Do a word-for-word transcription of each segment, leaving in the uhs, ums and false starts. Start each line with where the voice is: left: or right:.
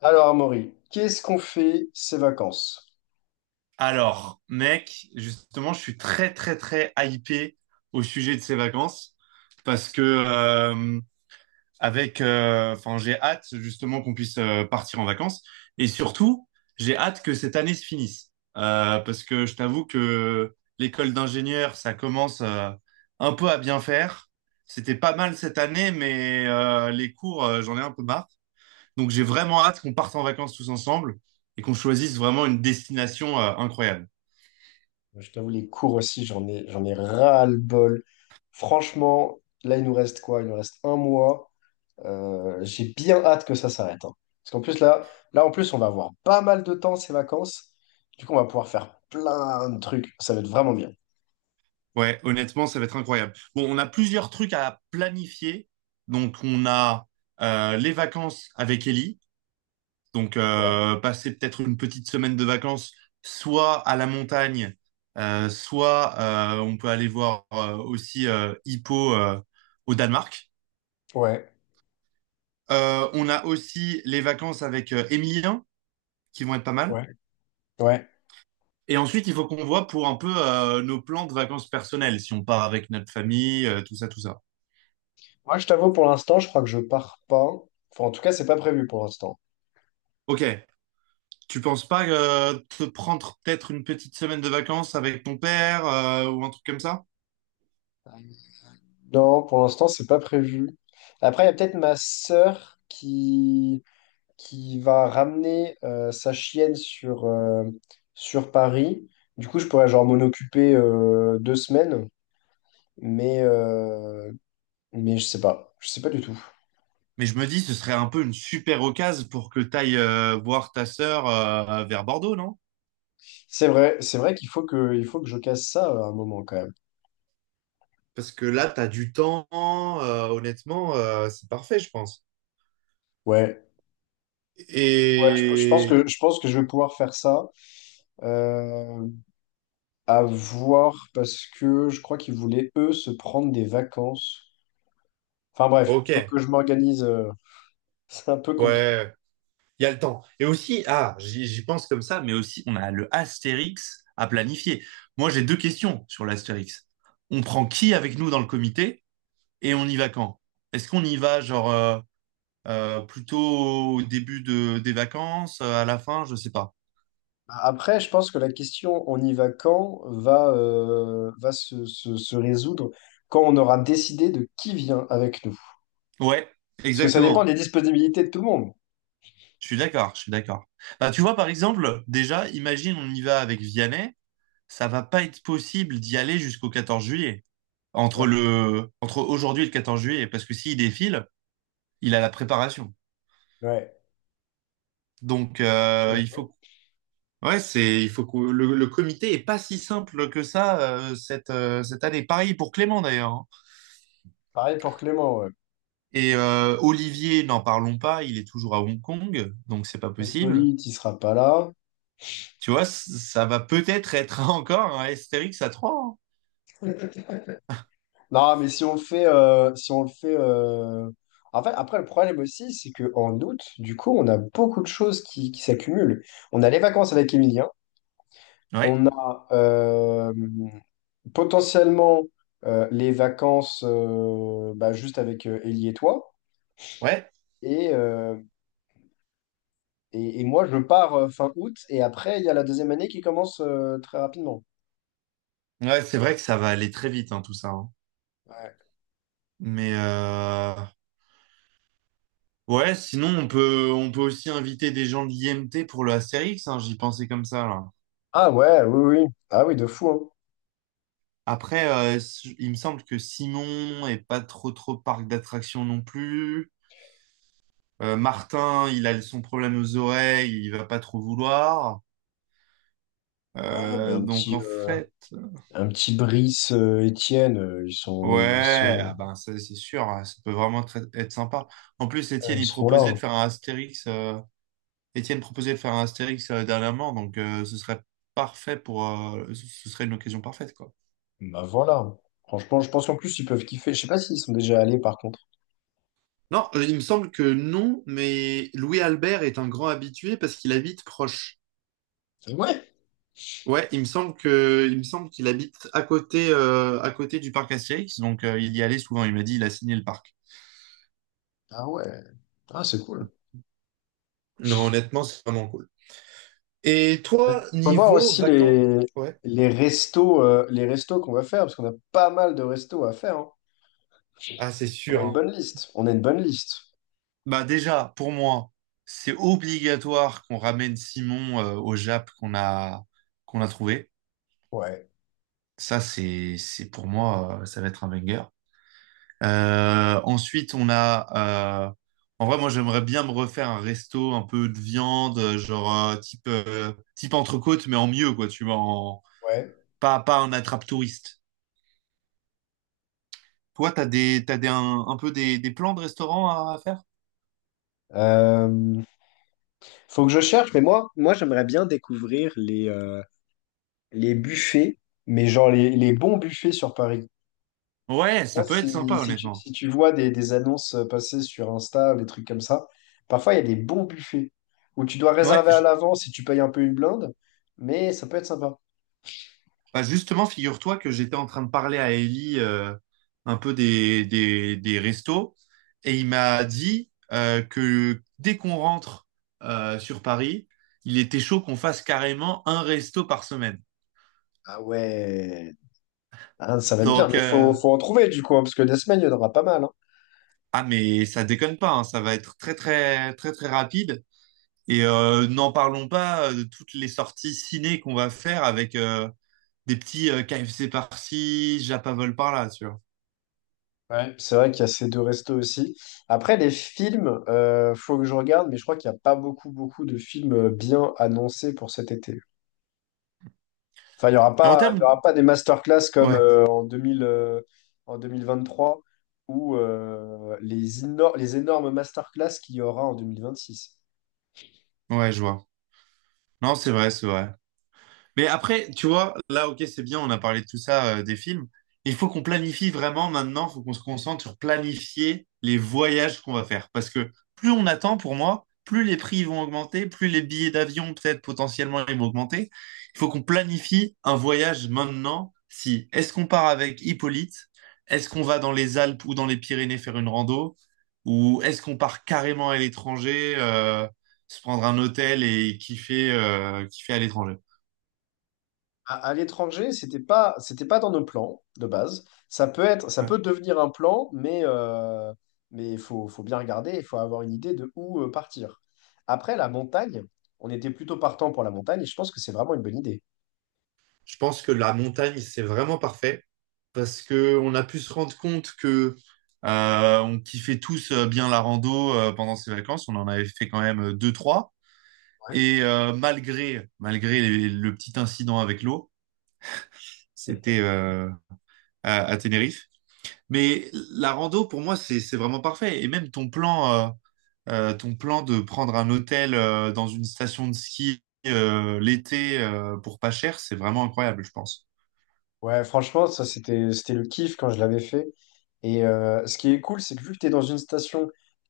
left: Alors, Amaury, qu'est-ce qu'on fait ces vacances?
right: Alors, mec, justement, je suis très, très, très hypé au sujet de ces vacances parce que, euh, avec, euh, enfin, j'ai hâte justement qu'on puisse euh, partir en vacances et surtout, j'ai hâte que cette année se finisse. Euh, parce que je t'avoue que l'école d'ingénieur, ça commence euh, un peu à bien faire. C'était pas mal cette année, mais euh, les cours, euh, j'en ai un peu marre. Donc, j'ai vraiment hâte qu'on parte en vacances tous ensemble et qu'on choisisse vraiment une destination euh, incroyable.
left: Je t'avoue, les cours aussi, j'en ai, j'en ai ras-le-bol. Franchement, là, il nous reste quoi? Il nous reste un mois. Euh, j'ai bien hâte que ça s'arrête, hein. Parce qu'en plus, là, là, en plus, on va avoir pas mal de temps ces vacances. Du coup, on va pouvoir faire plein de trucs. Ça va être vraiment bien.
right: Ouais, honnêtement, ça va être incroyable. Bon, on a plusieurs trucs à planifier. Donc, on a euh, les vacances avec Ellie. Donc,
left: Ouais,
right: euh, passer peut-être une petite semaine de vacances, soit à la montagne, euh, soit euh, on peut aller voir euh, aussi euh, Hippo euh, au Danemark.
left: ouais,
right: Euh, on a aussi les vacances avec euh, Emilien, qui vont être pas mal.
left: ouais, ouais.
right: Et ensuite, il faut qu'on voit pour un peu euh, nos plans de vacances personnelles, si on part avec notre famille, euh, tout ça, tout ça.
left: Moi, je t'avoue, pour l'instant, je crois que je pars pas. Enfin, en tout cas, c'est pas prévu pour l'instant.
right: Ok. Tu penses pas euh, te prendre peut-être une petite semaine de vacances avec ton père euh, ou un truc comme ça?
left: Non, pour l'instant, c'est pas prévu. Après, il y a peut-être ma sœur qui, qui va ramener euh, sa chienne sur, euh, sur Paris. Du coup, je pourrais genre m'en occuper euh, deux semaines, mais, euh, mais je sais pas. Je sais pas du tout.
right: Mais je me dis, ce serait un peu une super occasion pour que tu ailles voir ta sœur euh, vers Bordeaux, non?
left: C'est vrai, c'est vrai qu'il faut que, il faut que je casse ça euh, à un moment quand même.
right: Parce que là, tu as du temps, euh, honnêtement, euh, c'est parfait, je pense.
left: Ouais. Ouais, je, je pense
right: Et
left: que, je pense que je vais pouvoir faire ça. Euh, à voir parce que je crois qu'ils voulaient, eux, se prendre des vacances. Enfin bref,
right: ok.
left: faut que je m'organise, euh, c'est un peu compliqué.
right: Ouais, il y a le temps. Et aussi, ah, j'y j'y pense comme ça, mais aussi, on a le Astérix à planifier. Moi, j'ai deux questions sur l'Astérix. On prend qui avec nous dans le comité et on y va quand? Est-ce qu'on y va, genre, euh, euh, plutôt au début de, des vacances, euh, à la fin, je sais pas.
left: Après, je pense que la question on y va quand va, euh, va se, se- se résoudre quand on aura décidé de qui vient avec nous.
right: Ouais,
left: Parce que ça dépend
right: exactement.
left: des disponibilités de tout le monde.
right: Je suis d'accord, je suis d'accord. Bah, tu vois, par exemple, déjà, imagine, on y va avec Vianney, ça va pas être possible d'y aller jusqu'au quatorze juillet,
left: Ouais,
right: entre le entre aujourd'hui et le quatorze juillet, parce que s'il défile, il a la préparation.
left: ouais,
right: Donc
left: c'est
right: euh, il
left: vrai.
right: faut Ouais, c'est il faut que le, le comité est pas si simple que ça euh, cette euh, cette année. Pareil pour Clément d'ailleurs, hein.
left: Pareil pour Clément, ouais.
right: Et euh, Olivier, n'en parlons pas, il est toujours à Hong Kong, donc c'est pas possible.
left: Hippolyte, il sera pas là.
right: Tu vois, c- ça va peut-être être encore un Astérix à trois,
left: Non, mais si on le fait, euh, si on le fait. euh, En fait, après, le problème aussi, c'est qu'en août, du coup, on a beaucoup de choses qui, qui s'accumulent. On a les vacances avec Emilien.
right: hein. Ouais.
left: On a. Euh, potentiellement euh, les vacances euh, bah, juste avec euh, Ellie et toi.
right: Ouais.
left: Et, euh, et, et moi, je pars euh, fin août. Et après, il y a la deuxième année qui commence euh, très rapidement.
right: Ouais, c'est vrai que ça va aller très vite hein, tout ça, hein.
left: Ouais.
right: Mais euh, Ouais, sinon on peut on peut aussi inviter des gens de l'I M T pour le Astérix, hein, j'y pensais comme ça là.
left: Ah ouais, oui, oui. Ah oui, de fou, hein.
right: Après, euh, s- il me semble que Simon est pas trop trop parc d'attractions non plus. Euh, Martin, il a son problème aux oreilles, il va pas trop vouloir.
left: Ouais, mais
right: Euh,
left: un
right: donc
left: petit,
right: en
left: euh,
right: fait,
left: un petit Brice, euh, Étienne, euh, ils sont, ils
right: ouais,
left: sont,
right: ah ben ça c'est sûr, hein, ça peut vraiment être, être sympa. En plus,
left: euh,
right: Étienne
left: ils
right: il
left: sont là,
right: proposait de
left: hein.
right: faire un Astérix. euh, Étienne proposait de faire un Astérix euh, dernièrement, donc euh, ce serait parfait pour, euh, ce ce serait une occasion parfaite quoi.
left: Bah voilà. Franchement, je pense qu'en plus, ils peuvent kiffer. Je sais pas s'ils sont déjà allés, par contre.
right: Non, euh, il me semble que non, mais Louis Albert est un grand habitué parce qu'il habite proche.
left: Ah ouais.
right: Ouais, il me semble que, il me semble qu'il habite à côté, euh, à côté du parc Astérix, donc euh, il y allait souvent. Il m'a dit, il a signé le parc.
left: Ah ouais. Ah, c'est cool.
right: Non, honnêtement, c'est vraiment cool. Et
left: Il
right: toi,
left: faut voir
right: niveau
left: aussi
right: vacances?
left: les,
right: Ouais.
left: les restos, euh, les restos qu'on va faire, parce qu'on a pas mal de restos à faire, hein.
right: Ah, c'est
left: On a
right: sûr,
left: une
right: hein.
left: bonne liste. On a une bonne liste.
right: Bah déjà, pour moi, c'est obligatoire qu'on ramène Simon euh, au Jap qu'on a qu'on a trouvé.
left: Ouais,
right: Ça, c'est c'est pour moi, euh, ça va être un banger. Euh, ensuite, on a... euh, en vrai, moi, j'aimerais bien me refaire un resto un peu de viande, euh, genre euh, type, euh, type entrecôte, mais en mieux, quoi, tu vois, en...
left: ouais.
right: pas, pas un attrape-touriste. Toi, t'as des, t'as des, un, un peu des, des plans de restaurant à, à faire?
left: Euh, Faut que je cherche, mais moi, moi j'aimerais bien découvrir les, euh, les buffets, mais genre les, les bons buffets sur Paris. Je
right: Ouais,
left: sais pas
right: ça peut être
left: si,
right: sympa,
left: si tu,
right: honnêtement.
left: si tu vois des, des annonces passer sur Insta, des trucs comme ça. Parfois, il y a des bons buffets où tu dois
right: Ouais,
left: réserver à l'avance si tu payes un peu une blinde, mais ça peut être sympa.
right: bah, justement, figure-toi que j'étais en train de parler à Ellie euh, un peu des, des, des restos et il m'a dit euh, que dès qu'on rentre euh, sur Paris, il était chaud qu'on fasse carrément un resto par semaine.
left: Ah ouais, ah, ça va être bien,
right: Donc,
left: mais faut,
right: euh,
left: faut en trouver du coup, hein, parce que des semaines, il y en aura pas mal, hein.
right: ah mais ça déconne pas, hein, ça va être très très très très rapide. Et euh, n'en parlons pas euh, de toutes les sorties ciné qu'on va faire avec euh, des petits euh, K F C par-ci, Japavol par-là, tu vois.
left: Ouais. C'est vrai qu'il y a ces deux restos aussi. Après, les films, euh, faut que je regarde, mais je crois qu'il n'y a pas beaucoup, beaucoup de films euh, bien annoncés pour cet été. Enfin, il n'y aura
right: Et en
left: pas, il y
right: termes...
left: aura pas des masterclass comme
right: Ouais,
left: euh, en deux mille, euh, en deux mille vingt-trois ou euh, les, éno- les énormes masterclass qu'il y aura en deux mille vingt-six.
right: ouais, je vois. Non, c'est vrai, c'est vrai. Mais après, tu vois, là, ok, c'est bien, on a parlé de tout ça, euh, des films. Il faut qu'on planifie vraiment maintenant, il faut qu'on se concentre sur planifier les voyages qu'on va faire. Parce que plus on attend, pour moi, plus les prix vont augmenter, plus les billets d'avion, peut-être potentiellement, ils vont augmenter. Il faut qu'on planifie un voyage maintenant. Si, Est-ce qu'on part avec Hippolyte? Est-ce qu'on va dans les Alpes ou dans les Pyrénées faire une rando? Ou est-ce qu'on part carrément à l'étranger, euh, se prendre un hôtel et kiffer, euh, kiffer à l'étranger?
left: À, à l'étranger, c'était pas, c'était pas dans nos plans de base. Ça peut être, ça
right: Ouais.
left: peut devenir un plan, mais euh, mais il faut, faut bien regarder, il faut avoir une idée de où euh, partir. Après, la montagne, on était plutôt partant pour la montagne et je pense que c'est vraiment une bonne idée.
right: Je pense que la montagne, c'est vraiment parfait parce que on a pu se rendre compte que euh, on kiffait tous euh, bien la rando euh, pendant ces vacances. On en avait fait quand même euh, deux, trois.
left: Ouais,
right: Et euh, malgré malgré les- le petit incident avec l'eau, c'était euh, à, à Tenerife. Mais la rando, pour moi, c'est c'est vraiment parfait. Et même ton plan, euh, euh, ton plan de prendre un hôtel euh, dans une station de ski euh, l'été euh, pour pas cher, c'est vraiment incroyable, je pense.
left: ouais, franchement, ça c'était c'était le kiff quand je l'avais fait. Et euh, ce qui est cool, c'est que vu que t'es dans une station,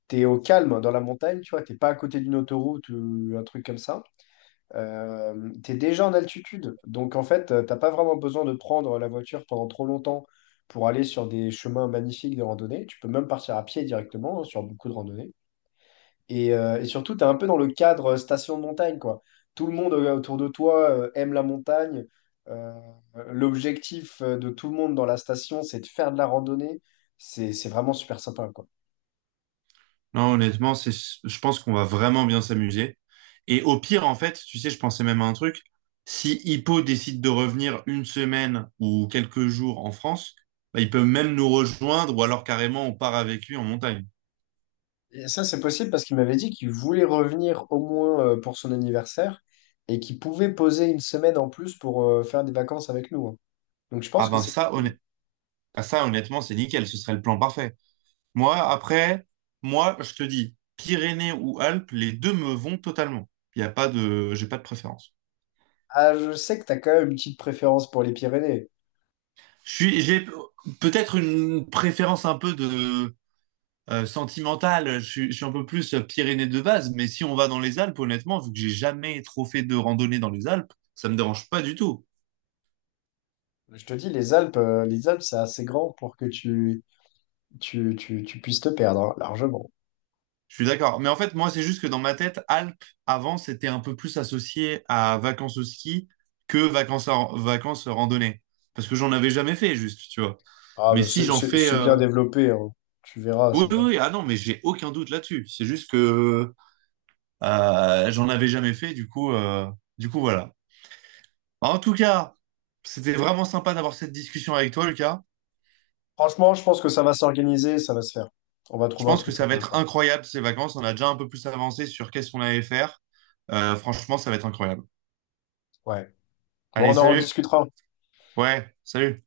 left: t'es au calme dans la montagne, tu vois, t'es pas à côté d'une autoroute ou un truc comme ça. Euh, tu déjà en altitude. Donc en fait, euh, t'as pas vraiment besoin de prendre la voiture pendant trop longtemps pour aller sur des chemins magnifiques de randonnée. Tu peux même partir à pied directement hein, sur beaucoup de randonnées. Et, euh, et surtout, tu es un peu dans le cadre euh, station de montagne, quoi. Tout le monde euh, autour de toi euh, aime la montagne. Euh, L'objectif euh, de tout le monde dans la station, c'est de faire de la randonnée. C'est, c'est vraiment super sympa, quoi.
right: Non, honnêtement, c'est, je pense qu'on va vraiment bien s'amuser. Et au pire, en fait, tu sais, je pensais même à un truc. Si Hippo décide de revenir une semaine ou quelques jours en France, bah, il peut même nous rejoindre ou alors carrément on part avec lui en montagne.
left: Et ça, c'est possible parce qu'il m'avait dit qu'il voulait revenir au moins euh, pour son anniversaire et qu'il pouvait poser une semaine en plus pour euh, faire des vacances avec nous, hein. Donc, je
right: Ah
left: pense que
right: ben
left: c'est
right: ça,
left: possible.
right: honnêt- ah, ça honnêtement, c'est nickel, ce serait le plan parfait. Moi, après, moi, je te dis, Pyrénées ou Alpes, les deux me vont totalement. Il y a pas de, j'ai pas de préférence.
left: Ah, je sais que tu as quand même une petite préférence pour les Pyrénées.
right: Je suis, j'ai peut-être une préférence un peu de euh, sentimentale. Je suis, je suis un peu plus Pyrénées de base, mais si on va dans les Alpes, honnêtement, vu que j'ai jamais trop fait de randonnée dans les Alpes, ça me dérange pas du tout.
left: Je te dis, les Alpes, euh, les Alpes, c'est assez grand pour que tu, tu, tu, tu puisses te perdre, hein, largement.
right: Je suis d'accord. Mais en fait, moi, c'est juste que dans ma tête, Alpes, avant, c'était un peu plus associé à vacances au ski que vacances, à- vacances randonnées. Parce que j'en avais jamais fait, juste, tu vois.
left: Ah,
right: Mais
left: mais
right: si
left: c'est
right: j'en
left: c'est-
right: fais...
left: c'est bien
right: euh,
left: développé, hein. Tu verras,
right: Oui,
left: c'est
right: oui,
left: bien.
right: oui. Ah non, mais j'ai aucun doute là-dessus. C'est juste que euh, j'en avais jamais fait, du coup, euh, du coup, voilà. En tout cas, c'était vraiment sympa d'avoir cette discussion avec toi, Lucas.
left: Franchement, je pense que ça va s'organiser, ça va se faire. On va
right: Je
left: trouver un
right: pense que
left: truc
right: ça va
left: sympa à
right: être
left: faire.
right: incroyable, ces vacances. On a déjà un peu plus avancé sur qu'est-ce qu'on allait faire. Euh, franchement, ça va être incroyable.
left: Ouais. Bon,
right: Allez,
left: on en
right: salut!
left: rediscutera.
right: Ouais, salut.